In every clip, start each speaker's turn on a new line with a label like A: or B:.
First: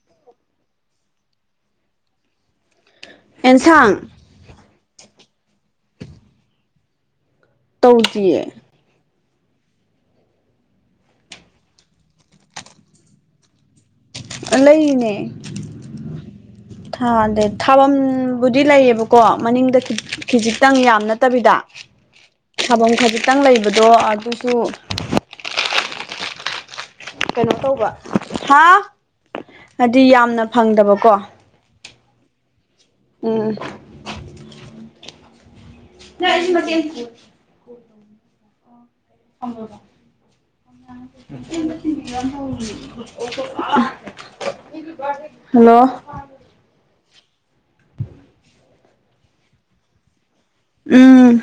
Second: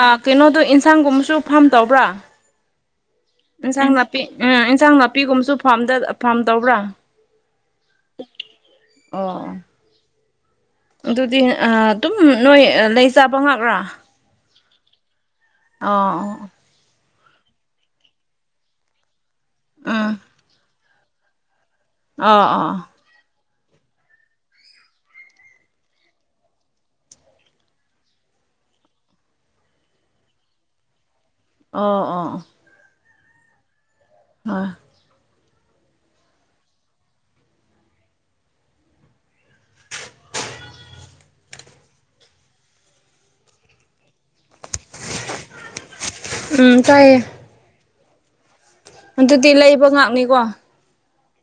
A: ꯑꯦ ꯀꯩꯅꯣꯗꯣ ꯌꯦꯟꯁꯥꯡꯒꯨꯝꯕꯁꯨ ꯐꯥꯝ ꯇꯧꯕ꯭ꯔꯥ ꯏꯟꯁꯥꯡ
B: ꯑꯦꯟꯁꯥꯡ
A: ꯅꯥꯄꯤ ꯎꯝ ꯏꯟꯁꯥꯡ ꯅꯥꯄꯤꯒꯨꯝꯕꯁꯨ ꯐꯥꯔꯝꯗ ꯐꯥꯔꯝ ꯇꯧꯕ꯭ꯔꯥ
B: ꯇꯧꯗꯤꯌꯦ
A: ꯑꯣ ꯑꯗꯨꯗꯤ ꯑꯗꯨꯝ ꯅꯣꯏ ꯂꯩ ꯆꯥꯕ ꯉꯥꯛ꯭ꯔꯥ
B: ꯂꯩꯅꯦ
A: ꯑ
B: ꯊꯥꯗꯦ ꯊꯥꯐꯝꯕꯨꯗꯤ ꯂꯩꯌꯦꯕꯀꯣ ꯃꯅꯤꯡꯗ ꯈꯤꯠ
A: ꯎꯝ
B: ꯈꯤꯖꯤꯛꯇꯪ ꯌꯥꯝꯅ ꯇꯕꯤꯗ
A: ꯑꯣ ꯑꯣ
B: ꯊꯥꯕꯝ ꯈꯖꯤꯛꯇꯪ ꯂꯩꯕꯗꯣ ꯑꯗꯨꯁꯨ ꯀꯩꯅꯣ ꯇꯧꯕ ꯍꯥ ꯍꯥꯏꯗꯤ ꯌꯥꯝꯅ ꯐꯪꯗꯕꯀꯣ
A: ꯑꯣ ꯑꯣ
B: ꯎꯝ
A: ꯍꯣꯏ
B: ꯌꯥ ꯑꯩꯁꯨ ꯃꯇꯦꯛ ꯑꯃ ꯄꯤꯌꯨ [unintelligible] ꯍꯜꯂꯣ
A: ꯎꯝ ꯇꯥꯏꯌꯦ ꯑꯗꯨꯗꯤ ꯂꯩꯕ ꯉꯥꯛꯅꯤꯀꯣ
B: ꯎꯝ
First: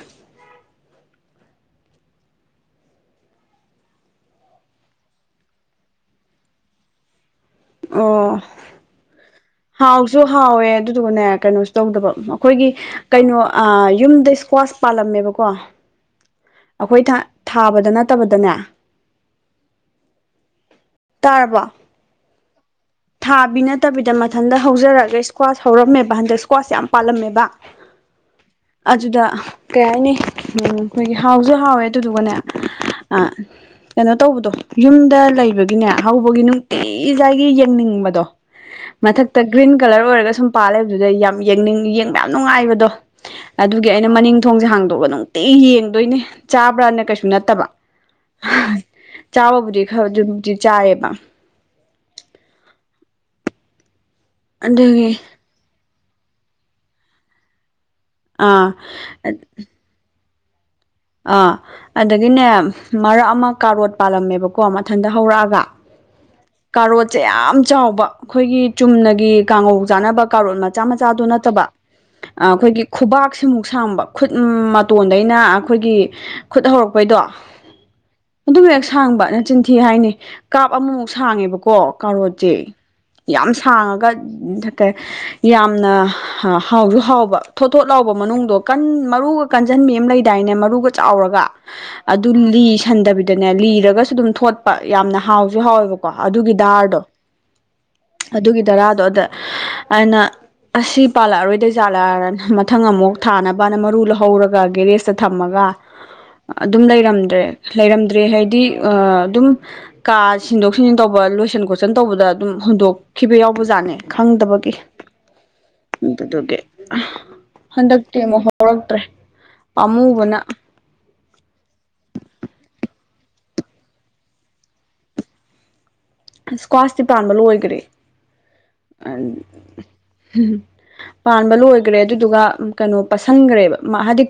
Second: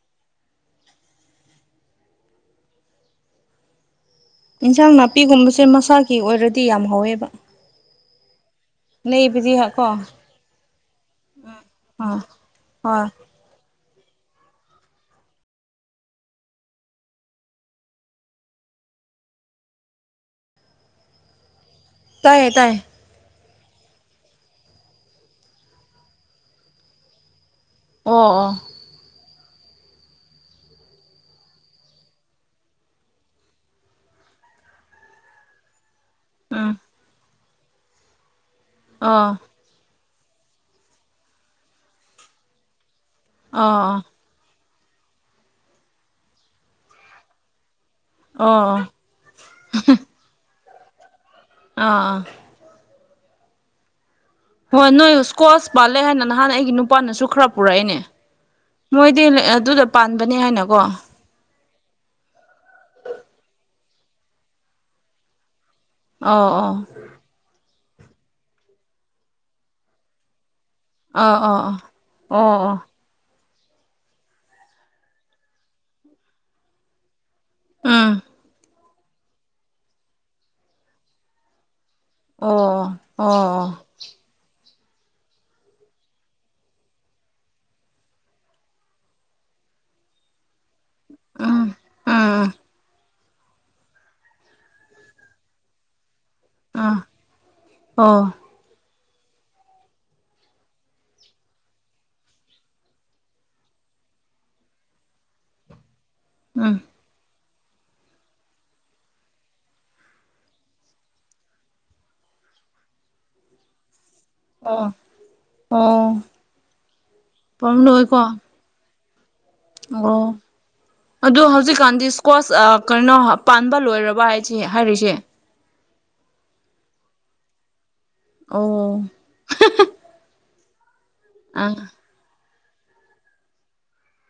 A: ꯏꯟꯁꯥꯡ ꯅꯥꯄꯤꯒꯨꯝꯕꯁꯦ ꯃꯁꯥꯒꯤ ꯑꯣꯏꯔꯗꯤ ꯌꯥꯝ ꯍꯧꯋꯦꯕ
B: ꯑꯣ
A: ꯅꯕꯗꯤ
B: ꯍꯥꯎꯁꯨ ꯍꯥꯎꯋꯦ ꯑꯗꯨꯗꯨꯒꯅꯦ ꯀꯩꯅꯣꯁꯨ ꯇꯧꯗꯕ
A: ꯑꯥ
B: ꯑꯩꯈꯣꯏꯒꯤ
A: ꯍꯣꯏ
B: ꯀꯩꯅꯣ ꯌꯨꯝꯗ ꯏꯁꯀ꯭ꯋꯥꯁ ꯄꯥꯜꯂꯝꯃꯦꯕꯀꯣ ꯑꯩꯈꯣꯏ ꯊꯥꯕꯗ ꯅꯠꯇꯕꯗꯅꯦ ꯇꯥꯔꯕ
A: ꯇꯥꯏꯌꯦ ꯇꯥꯏꯌꯦ
B: ꯊꯥꯕꯤ ꯅꯠꯇꯕꯤꯗ ꯃꯊꯟꯇ ꯍꯧꯖꯔꯒ ꯏꯁꯀ꯭ꯋꯥꯁ ꯍꯧꯔꯝꯃꯦꯕ ꯍꯟꯗꯛ ꯏꯁꯀ꯭ꯋꯥꯁ ꯌꯥꯝ ꯄꯥꯜꯂꯝꯃꯦꯕ
A: ꯑꯣ ꯑꯣꯥ
B: ꯑꯗꯨꯗ ꯀꯩ ꯍꯥꯏꯅꯤ ꯑꯩꯈꯣꯏꯒꯤ ꯍꯥꯎꯁꯨ ꯍꯥꯎꯋꯦ ꯑꯗꯨꯗꯨꯒꯅꯦ ꯑ ꯀꯩꯅꯣ ꯇꯧꯕꯗꯣ ꯌꯨꯝꯗ ꯂꯩꯕꯒꯤꯅꯦ ꯍꯧꯕꯒꯤ
A: ꯎꯝ
B: ꯅꯨꯡꯇꯤꯖꯥꯏꯒꯤ ꯌꯦꯡꯅꯤꯡꯕꯗꯣ
A: ꯑꯣ
B: ꯃꯊꯛꯇ ꯒ꯭ꯔꯤꯟ ꯀꯂꯔ ꯑꯣꯏꯔꯒ ꯁꯨꯝ ꯄꯥꯜꯂꯦꯕꯗꯨꯗꯩ ꯌꯥꯝ ꯌꯦꯡꯅꯤꯡ ꯌꯦꯡꯕ ꯌꯥꯝ ꯅꯨꯡꯉꯥꯏꯕꯗꯣ
A: ꯑꯣ
B: ꯑꯗꯨꯒꯤ ꯑꯩꯅ ꯃꯅꯤꯡ ꯊꯣꯡꯁꯦ ꯍꯥꯡꯗꯣꯛꯑꯒ ꯅꯨꯡꯇꯤ ꯌꯦꯡꯗꯣꯏꯅꯦ ꯆꯥꯕ꯭ꯔꯅ ꯀꯩꯁꯨ ꯅꯠꯇꯕ
A: ꯑꯣ
B: ꯆꯥꯕꯕꯨꯗꯤ ꯈꯔꯗꯨꯕꯨꯗꯤ ꯆꯥꯏꯌꯦꯕ
A: ꯑꯥ ꯑꯥ ꯍꯣꯏ
B: ꯑꯗꯨꯒꯤ
A: ꯅꯣꯏ ꯏꯁꯀꯣꯁ ꯄꯥꯜꯂꯦ ꯍꯥꯏꯅ ꯅꯍꯥꯟ ꯑꯩꯒꯤ ꯅꯨꯄꯥꯅꯁꯨ ꯈꯔ ꯄꯨꯔꯛꯏꯅꯦ
B: ꯑꯥ
A: ꯃꯣꯏꯗꯤ ꯑꯗꯨꯗ ꯄꯥꯟꯕꯅꯦ ꯍꯥꯏꯅꯀꯣ
B: ꯑꯥ ꯑꯗꯒꯤꯅꯦ ꯃꯔꯛ ꯑꯃ ꯀꯥꯔꯣꯠ ꯄꯥꯜꯂꯝꯃꯦꯕꯀꯣ ꯃꯊꯟꯇ ꯍꯧꯔꯛꯑꯒ
A: ꯑꯣ ꯑꯣ
B: ꯁꯦ ꯌꯥꯝ ꯆꯥꯎꯕ ꯑꯩꯈꯣꯏꯒꯤ ꯆꯨꯝꯅꯒꯤ ꯀꯥꯡꯉꯧ ꯆꯥꯅꯕ ꯀꯥꯔꯣꯠ ꯃꯠ ꯃꯆꯥ ꯃꯆꯥꯗꯨ
A: ꯑꯣ
B: ꯅꯠꯇꯕ
A: ꯑꯣ ꯑꯣ
B: ꯑꯩꯈꯣꯏꯒꯤ ꯈꯨꯕꯥꯛꯁꯤꯃꯨꯛ ꯁꯥꯡꯕ ꯈꯨꯠ ꯃꯇꯣꯟꯗꯩꯅ ꯑꯩꯈꯣꯏꯒꯤ ꯈꯨꯠ ꯍꯧꯔꯛꯄꯩꯗꯣ ꯑꯗꯨ ꯍꯦꯛ ꯁꯥꯡꯕ ꯅꯆꯤꯟꯊꯤ ꯍꯥꯏꯅꯤ ꯀꯥꯞ ꯑꯃꯃꯨꯛ ꯁꯥꯡꯉꯦꯕꯀꯣ
A: ꯑꯣ
B: ꯀꯥꯔꯣꯁꯦ
A: ꯑꯣ
B: ꯌꯥꯝ
A: ꯑꯣ
B: ꯁꯥꯡꯉꯒ ꯌꯥꯝꯅ ꯍꯥꯎꯁꯨ ꯍꯥꯎꯕ ꯊꯣꯠ ꯊꯣꯠ ꯍꯥꯎꯕ ꯃꯅꯨꯡꯗꯣ ꯀꯟ ꯃꯔꯨꯒ ꯀꯟꯓꯟꯕꯤ ꯑꯃ ꯂꯩ ꯗꯥꯏꯅꯦ ꯃꯔꯨꯒ ꯆꯥꯎꯔꯒ
A: ꯎꯝ
B: ꯑꯗꯨ
A: ꯑꯣ
B: ꯂꯤꯁꯟꯗꯕꯤꯗ ꯑꯗꯨꯅꯦ ꯂꯤꯔꯒꯁꯨ ꯑꯗꯨꯝ ꯊꯣꯠꯄ ꯌꯥꯝꯅ ꯍꯥꯎꯁꯨ ꯍꯥꯎꯋꯦꯕꯀꯣ ꯑꯗꯨꯒꯤ
A: ꯑꯣ ꯑꯣ
B: ꯗꯥꯔꯗꯣ
A: ꯑꯣ
B: ꯑꯗꯨꯒꯤ ꯔꯥꯗꯣ ꯑꯗ ꯑꯩꯅ ꯑꯁꯤ ꯄꯥꯜꯂꯛꯑꯔꯣꯏꯗꯩ ꯆꯥꯜꯂꯛꯑ ꯃꯊꯪ ꯑꯃꯨꯛ ꯊꯥꯅꯕꯅ ꯃꯔꯨ ꯂꯧꯍꯧꯔꯒ ꯒꯦꯔꯦꯖꯇ ꯊꯝꯃꯒ
A: ꯎꯝ ꯎꯝ ꯎꯝ
B: ꯑꯗꯨꯝ ꯂꯩꯔꯝꯗ꯭ꯔꯦ ꯂꯩꯔꯝꯗ꯭ꯔꯦ ꯍꯥꯏꯗꯤ ꯑꯗꯨꯝ ꯀꯥ ꯁꯤꯟꯗꯣꯛ ꯁꯤꯟꯖꯤꯟ ꯇꯧꯕ ꯂꯣꯏꯁꯤꯟ ꯈꯣꯠꯆꯟ ꯇꯧꯕꯗ ꯑꯗꯨꯝ ꯍꯨꯟꯗꯣꯛꯈꯤꯕ ꯌꯥꯎꯕ ꯖꯥꯠꯅꯦ ꯈꯪꯗꯕꯒꯤ
A: ꯑꯣ ꯎꯝ ꯑꯣ ꯑꯣ
B: ꯑꯗꯨꯗꯨꯒꯤ ꯑ
A: ꯄꯥꯝꯂꯣꯏꯀꯣ
B: ꯍꯟꯗꯛꯇꯤ ꯑꯃꯨꯛ ꯍꯧ ꯊꯣꯛꯔꯛꯇ꯭ꯔꯦ
A: ꯑꯣ ꯑꯗꯣ ꯍꯧꯖꯤꯛꯀꯥꯟꯗꯤ ꯁ꯭ꯀ꯭ꯋꯥꯁ ꯀꯩꯅꯣ ꯄꯥꯟꯕ ꯂꯣꯏꯔꯕ ꯍꯥꯏꯁ ꯍꯥꯏꯔꯤꯁꯦ
B: ꯏꯁ꯭ꯀ꯭ꯋꯥꯁꯇꯤ ꯄꯥꯟꯕ ꯂꯣꯏꯈꯔꯦ
A: ꯑꯥꯎ
B: ꯎꯝ ꯍꯨꯝ ꯄꯥꯟꯕ
A: ꯑ
B: ꯑꯣꯏꯒ꯭ꯔꯦ ꯑꯗꯨꯗꯨꯒ ꯀꯩꯅꯣ ꯄꯁꯟꯈ꯭ꯔꯦꯕ ꯍꯥꯏꯗꯤ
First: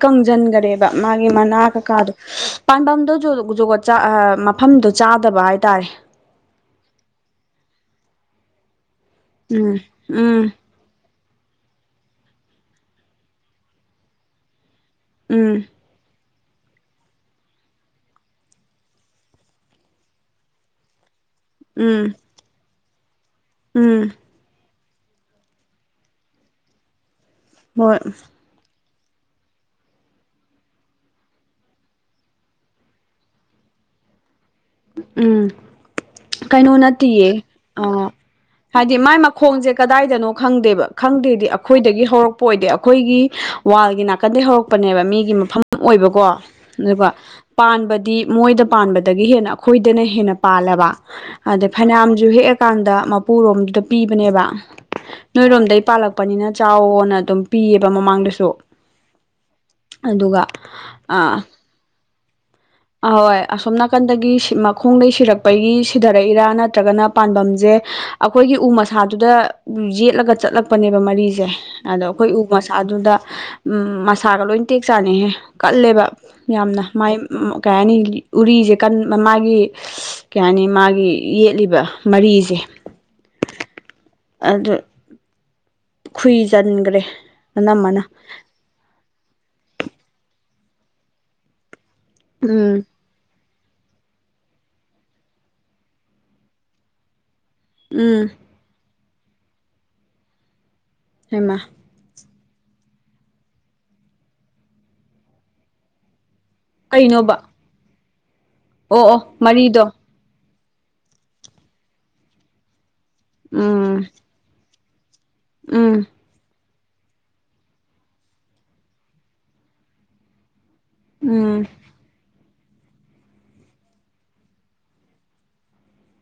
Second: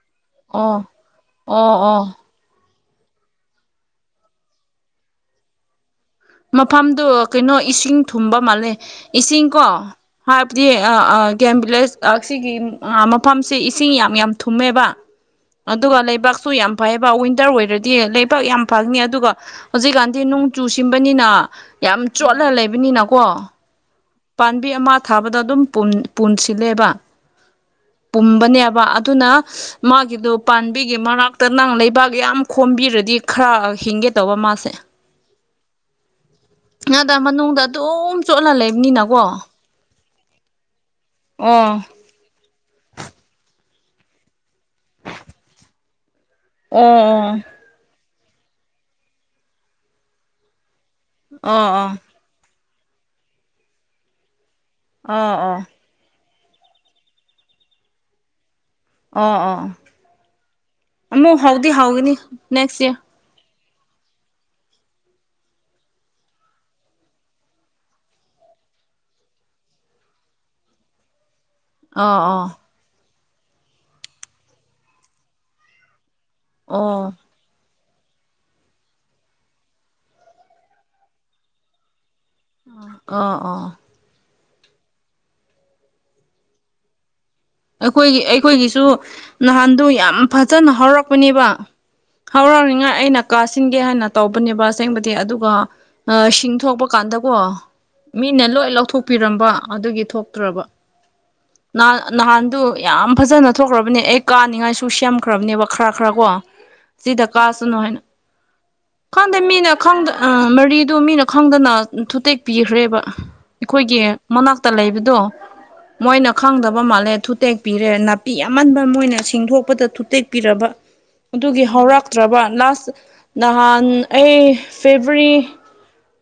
A: ꯑꯣ
B: ꯀꯪꯁꯤꯟꯈꯔꯦꯕ ꯃꯥꯒꯤ ꯃꯅꯥ
A: ꯑꯣ ꯑꯣ
B: ꯀꯀꯥꯗꯣ ꯄꯥꯟꯗꯝꯗꯣ ꯖꯒꯠ ꯃꯐꯝꯗꯣ ꯆꯥꯗꯕ ꯍꯥꯏꯇꯥꯔꯦ
A: ꯃꯐꯝꯗꯨ ꯀꯩꯅꯣ ꯏꯁꯤꯡ ꯊꯨꯝꯕ ꯃꯥꯜꯂꯦ ꯏꯁꯤꯡꯀꯣ
B: ꯎꯝ ꯎꯝ
A: ꯍꯥꯏꯕꯗꯤ ꯑ ꯑ ꯒꯦꯝ ꯚꯤꯂꯦꯖ ꯑ ꯑ ꯁꯤꯒꯤ ꯃꯐꯝꯁꯤ ꯏꯁꯤꯡ ꯌꯥꯝ ꯌꯥꯝ ꯊꯨꯝꯃꯦꯕ
B: ꯎꯝ
A: ꯑꯗꯨꯒ ꯂꯩꯕꯥꯛꯁꯨ ꯌꯥꯝ ꯐꯩꯌꯦꯕ ꯋꯤꯟꯇꯔ ꯑꯣꯏꯔꯗꯤ ꯂꯩꯕꯥꯛ ꯌꯥꯝ ꯐꯅꯤ ꯑꯗꯨꯒ ꯍꯧꯖꯤꯛꯀꯥꯟꯗꯤ ꯅꯣꯡ ꯆꯨ ꯁꯤꯕꯅꯤꯅ ꯌꯥꯝ
B: ꯎꯝ
A: ꯆꯣꯠꯂ ꯂꯩꯕꯅꯤꯅꯀꯣ
B: ꯎꯝ
A: ꯄꯥꯝꯕꯤ ꯑꯃ ꯊꯥꯕꯗ ꯑꯗꯨꯝ ꯄꯨꯟ ꯄꯨꯟꯁꯤꯜꯂꯦꯕ
B: ꯍꯣꯏ
A: ꯄꯨꯝꯕꯅꯦꯕ ꯑꯗꯨꯅ ꯃꯥꯒꯤꯗꯨ ꯄꯥꯝꯕꯤꯒꯤ ꯃꯅꯥꯛꯇ ꯅꯪ ꯂꯩꯕꯥꯛ ꯌꯥꯝ ꯈꯣꯝꯕꯤꯔꯗꯤ ꯈꯔ ꯍꯤꯡꯒꯦ ꯇꯧꯕ ꯃꯥꯁꯦ
B: ꯎꯝ ꯀꯩꯅꯣ
A: ꯉꯥꯗ
B: ꯅꯠꯇꯦꯌꯦ
A: ꯃꯅꯨꯡꯗ
B: ꯑ
A: ꯑꯗꯨꯝ ꯆꯣꯠꯂ
B: ꯍꯥꯏꯗꯤ ꯃꯥꯏ
A: ꯂꯩꯕꯅꯤꯅꯀꯣ
B: ꯃꯈꯣꯡꯁꯦ ꯀꯗꯥꯏꯗꯅꯣ ꯈꯪꯗꯦꯕ ꯈꯪꯗꯦꯗꯤ
A: ꯑꯣ
B: ꯑꯩꯈꯣꯏꯗꯒꯤ ꯍꯧꯔꯛ ꯄꯣꯏꯗꯦ ꯑꯩꯈꯣꯏꯒꯤ ꯋꯥꯜꯒꯤ ꯅꯥꯀꯟꯗꯩ ꯍꯧꯔꯛꯄꯅꯦꯕ ꯃꯤꯒꯤ ꯃꯐꯝ ꯑꯣꯏꯕꯀꯣ
A: ꯑꯣ ꯑꯣ ꯑꯣ
B: ꯑꯗꯨꯒ ꯄꯥꯟꯕꯗꯤ ꯃꯣꯏꯗ ꯄꯥꯟꯕꯗꯒꯤ ꯍꯦꯟꯅ ꯑꯩꯈꯣꯏꯗꯅ ꯍꯦꯟꯅ ꯄꯥꯜꯂꯕ ꯑꯗꯩ
A: ꯑꯣ
B: ꯐꯩꯅꯥꯝꯁꯨ ꯍꯦꯛꯑꯀꯥꯟꯗ ꯃꯄꯨꯔꯣꯝꯗ ꯄꯤꯕꯅꯦꯕ
A: ꯑꯣ ꯑꯣ
B: ꯅꯣꯏꯔꯣꯝꯗꯒꯤ ꯄꯥꯂꯛꯄꯅꯤꯅ ꯆꯥꯎꯅ ꯑꯗꯨꯝ ꯄꯤꯌꯦꯕ ꯃꯃꯥꯡꯗꯁꯨ
A: ꯑꯣ ꯑꯣ
B: ꯑꯗꯨꯒ ꯑ
A: ꯗꯤ ꯍꯥꯎꯒꯅꯤ ꯅꯦꯛꯁ ꯏꯔ
B: ꯑꯍꯣꯏ ꯑꯁꯣꯝ ꯅꯥꯀꯟꯗꯒꯤ ꯁꯤ ꯃꯈꯣꯡꯗꯒꯤ ꯁꯤꯔꯛꯄꯒꯤ ꯁꯤꯗꯔꯛꯏꯔꯥ ꯅꯠꯇ꯭ꯔꯒꯅ ꯄꯥꯟꯕꯝꯖꯦ ꯑꯈꯣꯏꯒꯤ ꯎ ꯃꯁꯥꯗꯨꯗ ꯌꯦꯠꯂꯒ ꯆꯠꯂꯛꯄꯅꯦꯕ ꯃꯔꯤꯁꯦ ꯑꯗꯣ ꯑꯩꯈꯣꯏ ꯎ
A: ꯑꯣ
B: ꯃꯁꯥꯗꯨꯗ ꯎꯝ ꯃꯁꯥꯒ ꯂꯣꯏ ꯇꯦꯛ ꯆꯥꯅꯤꯍꯦ ꯀꯜꯂꯦꯕ ꯌꯥꯝꯅ
A: ꯑꯣ ꯑꯣ
B: ꯃꯥꯏ ꯀꯩ ꯍꯥꯏꯅꯤ ꯎꯔꯤꯁꯦ ꯀꯟꯕ ꯃꯥꯒꯤ ꯀꯩ ꯍꯥꯏꯅꯤ ꯃꯥꯒꯤ ꯌꯦꯠꯂꯤꯕ ꯃꯔꯤꯁꯦ
A: ꯑ ꯑꯣ
B: ꯑꯗꯨ ꯈꯨꯏꯖꯟꯒ꯭ꯔꯦ
A: ꯑꯩꯈꯣꯏꯒꯤ ꯑꯩꯈꯣꯏꯒꯤꯁꯨ ꯅꯍꯥꯟꯗꯣ ꯌꯥꯝ ꯐꯖꯅ ꯍꯧꯔꯛꯄꯅꯦꯕ
B: ꯎꯝ
A: ꯍꯧꯔꯥꯎꫪꯤꯉꯥꯏ ꯑꯩꯅ ꯀꯥꯁꯤꯟꯒꯦ ꯍꯥꯏꯅ ꯇꯧꯕꯅꯦꯕ ꯑꯁꯦꯡꯕꯗꯤ ꯑꯗꯨꯒ ꯁꯤꯡ ꯊꯣꯛꯄ ꯀꯥꯟꯗꯀꯣ
B: ꯎꯝ
A: ꯃꯤꯅ ꯂꯣꯏ ꯂꯧꯊꯣꯛꯄꯤꯔꯝꯕ ꯑꯗꯨꯒꯤ ꯊꯣꯛꯇ꯭ꯔꯕ
B: ꯍꯃ
A: ꯅꯥꯟ ꯅꯍꯥꯟꯗꯨ ꯌꯥꯝ ꯐꯖꯅ ꯊꯣꯛꯈ꯭ꯔꯕꯅꯦ ꯑꯩ ꯀꯥꯅꯤꯡꯉꯥꯏꯁꯨ ꯁꯦꯝꯈ꯭ꯔꯕꯅꯦꯕ ꯈꯔ ꯈꯔ ꯀꯣ ꯁꯤꯗ
B: ꯀꯩꯅꯣꯕ
A: ꯀꯥꯁꯅꯨ ꯍꯥꯏꯅ
B: ꯑꯣ ꯑꯣ
A: ꯈꯪꯗꯦ ꯃꯤꯅ
B: ꯃꯔꯤꯗꯣ
A: ꯈꯪꯗ ꯎꯝ ꯃꯔꯤꯗꯨ ꯃꯤꯅ ꯈꯪꯗꯅ ꯊꯨꯇꯦꯛꯄꯤꯈ꯭ꯔꯦꯕ ꯑꯩꯈꯣꯏꯒꯤ
B: ꯎꯝ
A: ꯃꯅꯥꯛ ꯇ ꯂꯩꯕꯗꯣ
B: ꯎꯝ
A: ꯃꯈꯣꯏꯅ ꯈꯪꯗꯕ ꯃꯥꯜꯂꯦ ꯊꯨꯇꯦꯛꯄꯤꯔꯦ ꯅꯥꯄꯤ ꯑꯃꯟꯕ ꯃꯣꯏꯅ ꯁꯤꯡꯗꯣꯛꯄꯗ ꯊꯨꯇꯦꯛꯄꯤꯔꯕ ꯑꯗꯨꯒꯤ
B: ꯎꯝ
A: ꯍꯧꯔꯛꯇ꯭ꯔꯕ ꯂꯥꯁ ꯅꯍꯥꯟ ꯑꯩ ꯐꯦꯕꯔꯤ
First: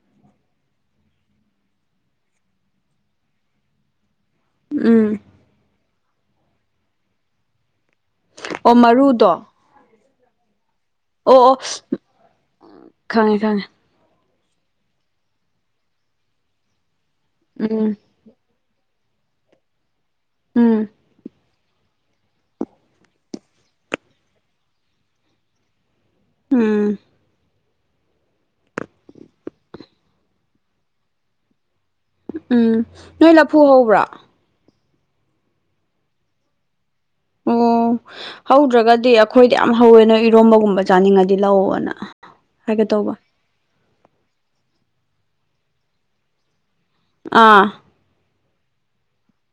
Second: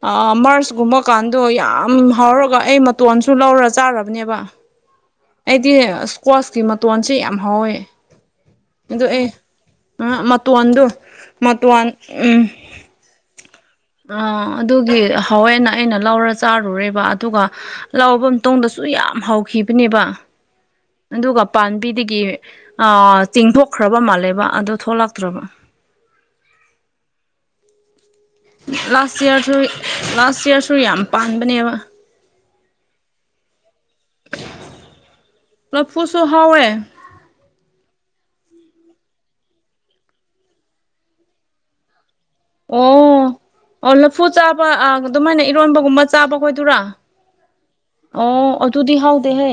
A: ꯑ ꯃꯔꯁꯀꯨꯝꯕꯀꯥꯟꯗꯣ ꯌꯥꯝ ꯍꯥꯎꯔꯒ ꯑꯩ ꯃꯇꯣꯟꯁꯨ ꯂꯧꯔ ꯆꯥꯔꯕꯅꯦꯕ
B: ꯎꯝ
A: ꯑꯩꯗꯤ ꯏꯁꯀ꯭ꯋꯥꯁꯀꯤ ꯃꯇꯣꯟꯁꯦ ꯌꯥꯝ ꯍꯥꯎꯋꯦ ꯑꯣ ꯑꯦ ꯑ ꯃ ꯑꯣꯗꯨ
B: ꯑꯣ
A: ꯃ
B: ꯑꯣ
A: ꯎꯝ
B: ꯈꯪꯉꯦ ꯈꯪꯉꯦ
A: ꯑ ꯑꯗꯨꯒꯤ ꯍꯋꯦꯅ ꯑꯩꯅ ꯂꯧꯔ ꯆꯥꯔꯨꯔꯦꯕ ꯑꯗꯨꯒ
B: ꯎꯝ
A: ꯂꯐꯝ ꯑꯇꯣꯡꯗꯁꯨ ꯌꯥꯝ ꯍꯥꯎꯈꯤꯕꯅꯦꯕ
B: ꯎꯝ
A: ꯑꯗꯨꯒ ꯄꯥꯝꯕꯤꯗꯒꯤ ꯆꯤꯡꯊꯣꯛꯈ꯭ꯔꯕ ꯃꯥꯜꯂꯦꯕ ꯑꯗꯨ ꯊꯣꯛꯂꯛꯇ꯭ꯔꯕ
B: ꯎꯝ
A: ꯂꯥꯁ ꯏꯔꯁꯨ ꯂꯥꯁ ꯏꯌꯥꯔꯁꯨ ꯌꯥꯝ ꯄꯥꯟꯕꯅꯦꯕ
B: ꯎꯝ ꯅꯣꯏ ꯂꯐꯨ ꯍꯧꯕ꯭ꯔꯥ
A: ꯂꯞꯄꯨꯁꯨ ꯍꯥꯎꯋꯦ
B: ꯑꯣ ꯍꯧꯗ꯭ꯔꯒꯗꯤ ꯑꯩꯈꯣꯏꯗꯤ ꯌꯥꯝ ꯍꯧꯋꯦ ꯅꯣꯏ ꯏꯔꯣꯝꯕꯒꯨꯝꯕ ꯆꯥꯅꯤꯡꯉꯗꯤ ꯂꯧꯅ
A: ꯑꯣ ꯑꯣ ꯂꯐꯨ ꯆꯥꯕ ꯑꯗꯨꯃꯥꯏꯅ ꯏꯔꯣꯟꯕꯒꯨꯝꯕ ꯆꯥꯕ ꯈꯣꯏꯗꯔꯥ
B: ꯑꯥ
A: ꯑꯣ ꯑꯣꯆꯨꯗꯤ ꯍꯥꯎꯗ ꯍꯦ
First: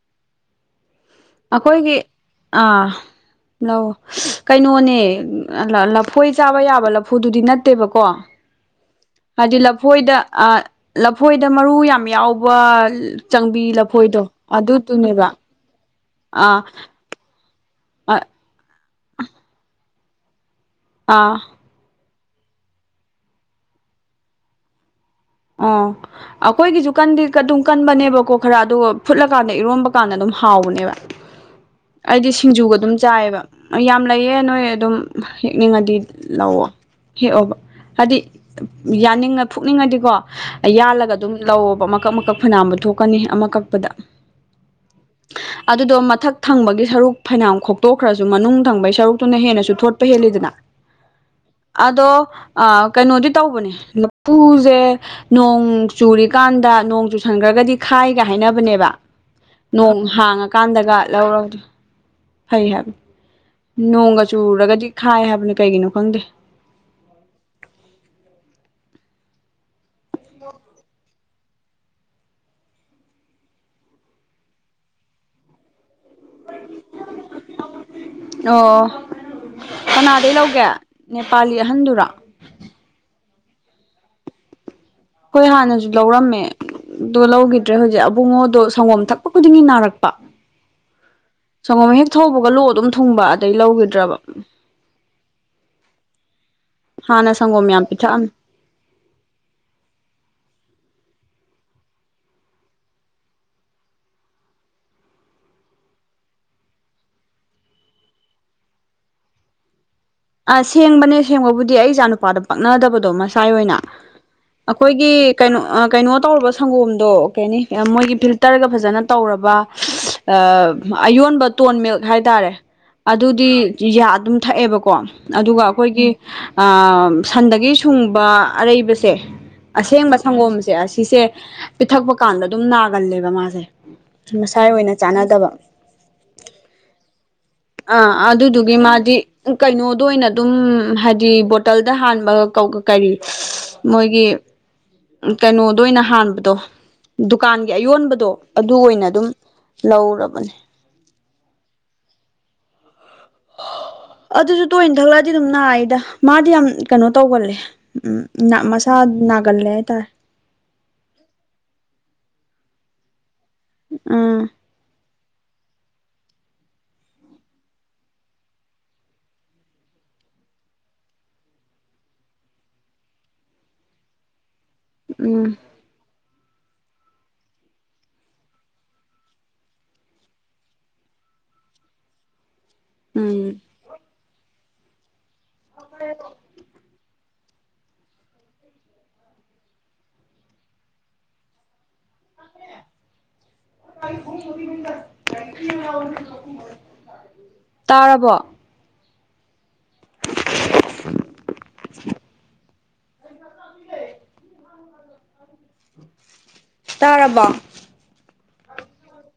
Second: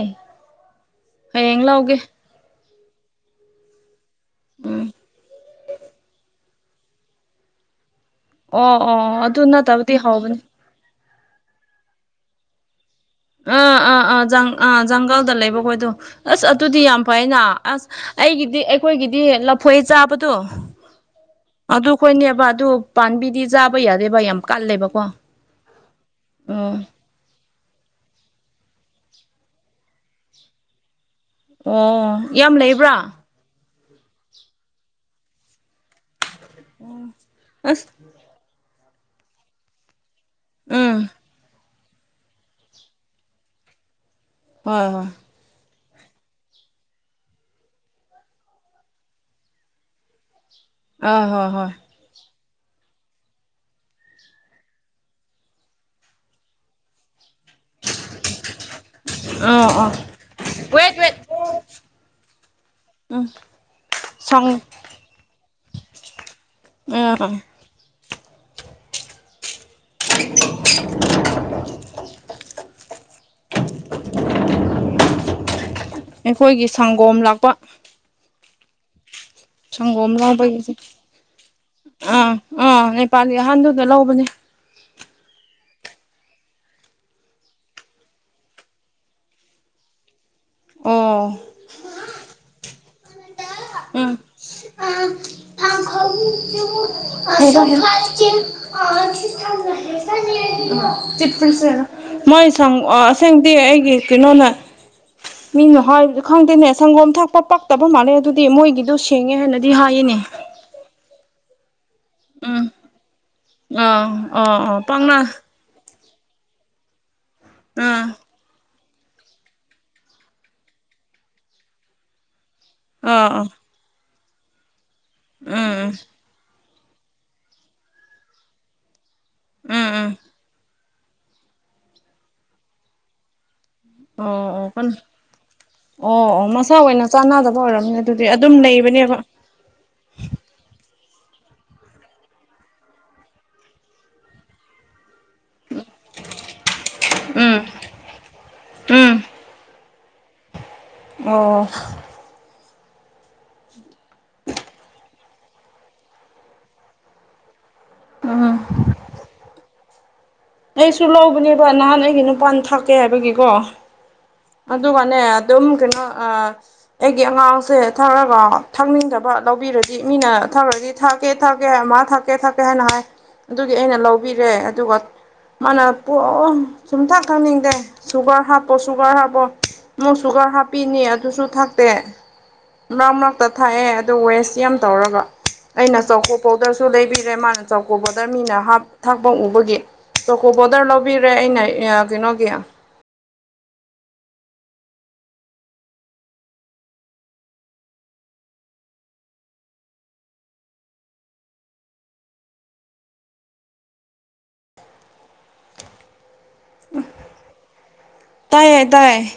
B: ꯑꯩꯈꯣꯏꯒꯤ ꯑꯥ ꯂꯥꯛꯑꯣ
A: ꯎꯝ
B: ꯀꯩꯅꯣꯅꯦ ꯂꯐꯣꯏ ꯆꯥꯕ ꯌꯥꯕ ꯂꯐꯨꯗꯨꯗꯤ ꯅꯠꯇꯦꯕꯀꯣ
A: ꯑꯣ ꯑꯣ ꯑꯗꯨ
B: ꯍꯥꯏꯗꯤ
A: ꯅꯠꯇꯕꯗꯤ
B: ꯂꯐꯣꯏꯗ
A: ꯍꯥꯎꯕꯅꯤ
B: ꯂꯐꯣꯏꯗ ꯃꯔꯨ ꯌꯥꯝ ꯌꯥꯎꯕ ꯆꯪꯕꯤ
A: ꯑꯥ ꯑꯥ
B: ꯂꯐꯣꯏꯗꯣ
A: ꯑꯥ ꯑꯥ
B: ꯑꯗꯨꯗꯨꯅꯦꯕ
A: ꯖꯪꯒꯜꯗ ꯂꯩꯕꯈꯣꯏꯗꯣ ꯑꯁ
B: ꯑꯥ
A: ꯑꯗꯨꯗꯤ ꯌꯥꯝ ꯐꯩꯅ ꯑꯁ ꯑꯩꯒꯤꯗꯤ ꯑꯩꯈꯣꯏꯒꯤꯗꯤ ꯂꯐꯣꯏ ꯆꯥꯕꯗꯣ
B: ꯑꯥ
A: ꯑꯗꯨꯈꯣꯏꯅꯦꯕ ꯑꯗꯨ ꯄꯥꯝꯕꯤꯗꯤ ꯆꯥꯕ ꯌꯥꯗꯦꯕ ꯌꯥꯝ ꯀꯜꯂꯦꯕꯀꯣ
B: ꯑꯣ ꯑ ꯀꯣꯏ
A: ꯎꯝ
B: ꯀꯁꯨ ꯀꯟꯗꯤ ꯑꯗꯨꯝ ꯀꯟꯕꯅꯦꯕꯀꯣ ꯈꯔ ꯑꯗꯨꯒ ꯐꯨꯠꯂꯀꯥꯟꯗ ꯏꯔꯣꯝꯕ ꯀꯥꯟꯗ ꯑꯗꯨꯝ ꯍꯥꯎꯕꯅꯦꯕ
A: ꯑꯣ
B: ꯑꯩꯗꯤ
A: ꯌꯥꯝ
B: ꯁꯤꯡꯖꯨꯒ ꯑꯗꯨꯝ
A: ꯂꯩꯕ꯭ꯔꯥ
B: ꯆꯥꯏꯑꯕ ꯌꯥꯝ ꯂꯩꯑ ꯅꯣꯏ ꯑꯗꯨꯝ ꯍꯦꯛꯅꯤꯡꯉꯗꯤ ꯂꯑꯣ ꯍꯦꯛꯑꯣꯕ
A: ꯑꯁ
B: ꯍꯥꯏꯗꯤ ꯌꯥꯅꯤꯡꯉ ꯐꯨꯛꯅꯤꯡꯉꯗꯤꯀꯣ
A: ꯎꯝ
B: ꯌꯥꯜꯂꯒ ꯑꯗꯨꯝ ꯂꯧꯑꯣꯣꯕ ꯃꯀꯛ ꯃꯀꯛ ꯐꯅꯥꯕ ꯊꯣꯛꯀꯅꯤ ꯑꯃ ꯀꯛꯄꯗ
A: ꯍꯣꯏ ꯍꯣꯏ
B: ꯑꯗꯨꯗꯣ ꯃꯊꯛ ꯊꯪꯕꯒꯤ ꯁꯔꯨꯛ ꯐꯩꯅ ꯈꯣꯛꯇꯣꯛꯈ꯭ꯔꯁꯨ ꯃꯅꯨꯡ ꯊꯪꯕꯒꯤ ꯁꯔꯨꯛꯇꯨꯅ ꯍꯦꯟꯅꯁꯨ ꯊꯣꯠ ꯍꯗꯅ
A: ꯑ ꯍꯣ ꯍꯣꯏ
B: ꯑꯗꯣ ꯀꯩꯅꯣꯗꯤ ꯇꯧꯕꯅꯦ ꯂꯐꯨꯁꯦ ꯅꯣꯡ ꯆꯨꯔꯤꯀꯥꯟꯗ ꯅꯣꯡ ꯆꯨꯁꯤꯟꯈ꯭ꯔꯒꯗꯤ ꯈꯥꯏꯒ ꯍꯥꯏꯅꯕꯅꯦꯕ
A: ꯑꯥ ꯑꯥ
B: ꯅꯣꯡ
A: ꯋꯦꯠ
B: ꯍꯥꯡꯉꯀꯥꯟꯗꯒ
A: ꯋꯦꯠ
B: ꯂꯧꯔꯗ꯭ꯔ ꯐꯩ ꯍꯥꯏꯕꯅꯤ
A: ꯎꯝ
B: ꯅꯣꯡꯒ
A: ꯁꯪ
B: ꯆꯨꯔꯒꯗꯤ ꯈꯥꯏ ꯍꯥꯏꯕꯅꯤ ꯀꯩꯒꯤꯅꯣ ꯈꯪꯗꯦ
A: ꯃꯔꯔ
B: ꯍ [unintelligible]
A: ꯑꯩꯈꯣꯏꯒꯤ ꯁꯪꯒꯣꯝ ꯂꯥꯛꯄ
B: ꯑꯣ
A: ꯁꯪꯒꯣꯝ
B: ꯀꯅꯥꯗꯒꯤꯩ ꯂꯧꯒꯦ
A: ꯂꯧꯕꯒꯤꯁꯦ
B: ꯅꯦꯄꯥꯂꯤ ꯑꯍꯟꯗꯨꯔꯣ
A: ꯑꯥ ꯑꯥ ꯅꯦꯄꯥꯂꯤ ꯑꯍꯟꯗꯨꯗ ꯂꯧꯕꯅꯦ
B: ꯍꯣꯏ ꯍꯥꯟꯅꯁꯨ ꯂꯧꯔꯝꯃꯦ ꯑꯗꯨꯣ ꯂꯧꯈꯤꯗ꯭ꯔꯦ ꯍꯧꯖꯤꯛ ꯑꯕꯨꯡꯉꯣꯗꯣ ꯁꯪꯒꯣꯝ ꯊꯛꯄ ꯈꯨꯗꯤꯡꯒꯤ ꯅꯥꯔꯛꯄ
A: ꯑꯣ
B: ꯁꯪꯒꯣꯝ ꯍꯦꯛ ꯊꯧꯕꯒ ꯂꯨ ꯑꯗꯨꯝ ꯊꯨꯡꯕ ꯑꯗꯩ ꯂꯧꯈꯤꯗ꯭ꯔꯕ
A: ꯑ
B: ꯍꯥꯟꯅ ꯁꯪꯒꯣꯝ ꯌꯥꯝ ꯄꯤꯊꯛꯑꯝꯃꯤ
A: [unintelligible] [inaudible] ꯃꯣꯏ ꯁ ꯑꯁꯦꯡꯗꯤ ꯑꯩꯒꯤ ꯀꯩꯅꯣꯅ ꯃꯤꯅ ꯍꯥꯏꯕ ꯈꯪꯗꯦꯅꯦ ꯁꯪꯒꯣꯝ ꯊꯥꯛꯄ ꯄꯛꯇꯕ ꯃꯥꯜꯂꯦ ꯑꯗꯨꯗꯤ ꯃꯣꯏꯒꯤꯗꯨꯣ ꯁꯦꯡꯉꯦ ꯍꯥꯏꯅꯗꯤ ꯍꯥꯏꯌꯦꯅꯦ
B: ꯑ ꯁꯦꯡꯕꯅꯦ ꯁꯦꯡꯕꯕꯨꯗꯤ ꯑꯩ ꯏꯆꯥ ꯅꯨꯄꯥꯗ
A: ꯎꯝ
B: ꯄꯥꯛꯅꯗꯕꯗꯣ ꯃꯁꯦ ꯉꯥꯏ ꯑꯣꯏꯅ
A: ꯑꯥ ꯑꯥ ꯑꯥ
B: ꯑꯩꯈꯣꯏꯒꯤ
A: ꯄꯥꯛꯅ
B: ꯀꯩꯅꯣ ꯀꯩꯅꯣ ꯇꯧꯔꯕ ꯁꯪꯒꯣꯝꯗꯣ ꯀꯩꯅꯤ
A: ꯑꯥ
B: ꯃꯣꯏꯒꯤ ꯐ ꯇꯔꯒ ꯐꯖꯅ ꯇꯧꯔꯕ ꯑꯌꯣꯟꯕ ꯇꯣꯟ ꯃꯤꯜꯛ ꯍꯥꯏꯇꯥꯔꯦ
A: ꯑꯥ ꯑꯥ
B: ꯑꯗꯨꯗꯤ ꯑꯗꯨꯝ ꯊꯛꯑꯦꯕꯀꯣ ꯑꯗꯨꯒ
A: ꯎꯝ
B: ꯑꯩꯈꯣꯏꯒꯤ ꯁꯟꯗꯒꯤ ꯁꯨꯡꯕ ꯑꯔꯩꯕꯁꯦ
A: ꯎꯝ ꯎꯝ ꯎꯝ
B: ꯑꯁꯦꯡꯕ ꯁꯪꯒꯣꯝꯁꯦ ꯑꯁꯤꯁꯦ ꯄꯤꯊꯛꯄ ꯀꯥꯟꯗ ꯑꯗꯨꯝ ꯅꯥꯒꯜꯂꯦꯕ ꯃꯥꯁꯦ
A: ꯑꯣ ꯑꯣ
B: ꯃꯁꯥꯏ
A: ꯀꯥꯟ
B: ꯑꯣꯏꯅ ꯆꯥꯟꯅꯗꯕ
A: ꯑꯣ ꯑꯣ ꯃꯆꯥꯥꯎ ꯑꯣꯏꯅ ꯆꯥꯟꯅꯗꯕ ꯑꯣꯏꯔꯝꯅꯦ
B: ꯑꯥ
A: ꯑꯗꯨꯗꯤ ꯑꯗꯨꯝ
B: ꯑꯗꯨꯗꯨꯒꯤ ꯃꯥꯗꯤ
A: ꯂꯩꯕꯅꯦꯕ
B: ꯀꯩꯅꯣꯗ ꯑꯣꯏꯅ ꯑꯗꯨꯝ ꯍꯥꯏꯗꯤ ꯕꯣꯇꯜꯗ ꯍꯥꯟꯕ ꯀꯔꯤ ꯃꯣꯏꯒꯤ ꯀꯩꯅꯣꯗ ꯑꯣꯏꯅ ꯍꯥꯟꯕꯗꯣ
A: ꯎꯝ
B: ꯗꯨꯀꯥꯟꯒꯤ ꯑꯌꯣꯟꯕꯗꯣ ꯑꯗꯨ ꯑꯣꯏꯅ
A: ꯎꯝ
B: ꯑꯗꯨꯝ ꯂꯧꯔꯕꯅꯦ
A: ꯑꯣ
B: ꯑꯗꯨꯁꯨ ꯇꯣꯏꯅ ꯊꯛꯂꯛꯑꯗꯤ ꯑꯗꯨꯝ ꯅꯥꯏꯗ ꯃꯥꯗꯤ ꯌꯥꯝ ꯀꯩꯅꯣ ꯇꯧꯒꯜꯂꯦ ꯎꯝ ꯅ ꯃꯁꯥ ꯅꯥꯒꯜꯂꯦ ꯍꯦꯇꯥꯏ
A: ꯑꯩꯁꯨ ꯂꯧꯕꯅꯦꯕ ꯅꯍꯥꯟ ꯑꯩꯒꯤ ꯅꯨꯄꯥꯥꯟ ꯊꯥꯛꯀꯦ ꯍꯥꯏꯕꯒꯤꯀꯣ
B: ꯎꯝ
A: ꯑꯗꯨꯒꯅꯦ ꯑꯗꯨꯝ ꯀꯩꯅꯣ ꯑꯩꯒꯤ ꯑꯉꯥꯡꯁꯦ ꯊꯔꯒ ꯊꯛꯅꯤꯡꯗꯕ ꯂꯧꯕꯤꯔꯗꯤ ꯃꯤꯅ ꯊꯥꯔꯗꯤ ꯊꯥꯛꯀꯦ ꯊꯥꯛꯀꯦ ꯃꯥ ꯊꯥꯛꯀꯦ ꯊꯥꯛꯀꯦ ꯍꯥꯏꯅ ꯍꯥꯏ ꯑꯗꯨꯒꯤ ꯑꯩꯅ ꯂꯧꯕꯤꯔꯦ ꯑꯗꯨꯒ
B: ꯎꯝ
A: ꯃꯥꯅ ꯄ ꯁꯨꯝꯊꯥꯛ ꯈꯪꯅꯤꯡꯗꯦ ꯁꯨꯒꯔ ꯍꯥꯞꯄꯣ ꯁꯨꯒꯔ ꯍꯥꯞꯄ ꯃꯨ ꯁꯨꯒꯔ ꯍꯥꯞꯄꯤꯅꯤ ꯑꯗꯨꯁꯨ ꯊꯛꯇꯦ ꯃꯔꯛ
B: ꯎꯝ
A: ꯃꯔꯛꯇ ꯊꯥꯛꯑꯦ ꯑꯗꯨ ꯋꯦꯁ ꯌꯥꯝ ꯇꯧꯔꯒ ꯑꯩꯅ ꯑ ꯆꯀꯣ ꯄꯣꯗꯔꯁꯨ ꯂꯩꯕꯤꯔꯦ ꯃꯥꯅ ꯆꯧꯀꯣ ꯕꯣꯗꯔ ꯃꯤꯅ ꯊꯥꯛꯄ ꯎꯕꯒꯤ ꯇꯣꯀꯣ ꯕꯣꯗꯔ ꯂꯧꯕꯤꯔꯦ ꯑꯩꯅ ꯀꯩꯅꯣꯒꯤ
B: [unintelligible] ꯇꯥꯔꯕꯣ [unintelligible] ꯇꯥꯔꯕ
A: ꯇꯥꯏꯌꯦ ꯇꯥꯏꯌꯦ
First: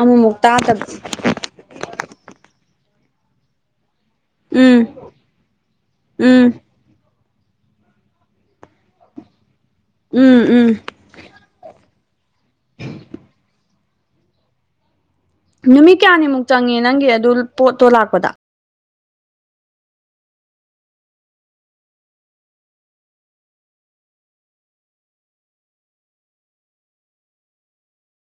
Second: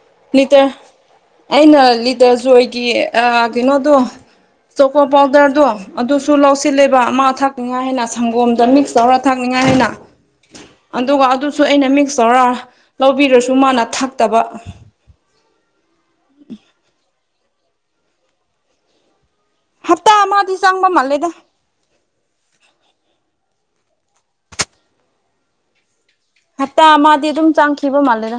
B: ꯑꯃ ꯃꯨꯛ
A: ꯂꯤꯇꯔ
B: ꯇꯥꯇꯔ
A: ꯑꯩꯅ ꯂꯤꯇ ꯖꯣꯏꯒꯤ ꯀꯩꯅꯣꯗꯣ
B: ꯎꯝ
A: ꯆꯣꯀꯣ ꯄꯥꯎꯗꯔꯗꯣ ꯑꯗꯨꯁꯨ
B: ꯎꯝ
A: ꯂꯧꯁꯤ ꯆꯤꯜꯂꯦꯕ ꯑꯃ ꯊꯥꯛꯅꯤꯡꯉꯥꯏ ꯍꯥꯏꯅ ꯁꯪꯒꯣꯝꯗ ꯃꯤꯛꯁ ꯇꯧꯔ ꯊꯥꯛꯅꯤꯡꯉꯥꯏ ꯍꯥꯏꯅ
B: ꯎꯝ ꯎꯝ
A: ꯑꯗꯨꯒ ꯑꯗꯨꯁꯨ ꯑꯩꯅ ꯃꯤꯛꯁ ꯇꯧꯔ ꯂꯧꯕꯤꯔꯁꯨ ꯃꯥꯅ ꯊꯛꯇꯕ
B: ꯅꯨꯃꯤꯠ ꯀꯌꯥꯅꯤꯃꯨꯛ ꯆꯪꯉꯦ ꯅꯪꯒꯤ ꯑꯗꯨ ꯄꯣꯠꯇꯣ ꯂꯥꯛꯄꯗ
A: ꯍꯞꯇꯥ ꯑꯃꯗꯤꯗꯤ ꯆꯪꯕ ꯃꯥꯜꯂꯦꯗ ꯍꯞꯇꯥ ꯑꯃꯗꯤꯗꯤ ꯑꯗꯨꯝ ꯆꯪꯈꯤꯕ ꯃꯥꯜꯂꯦꯔ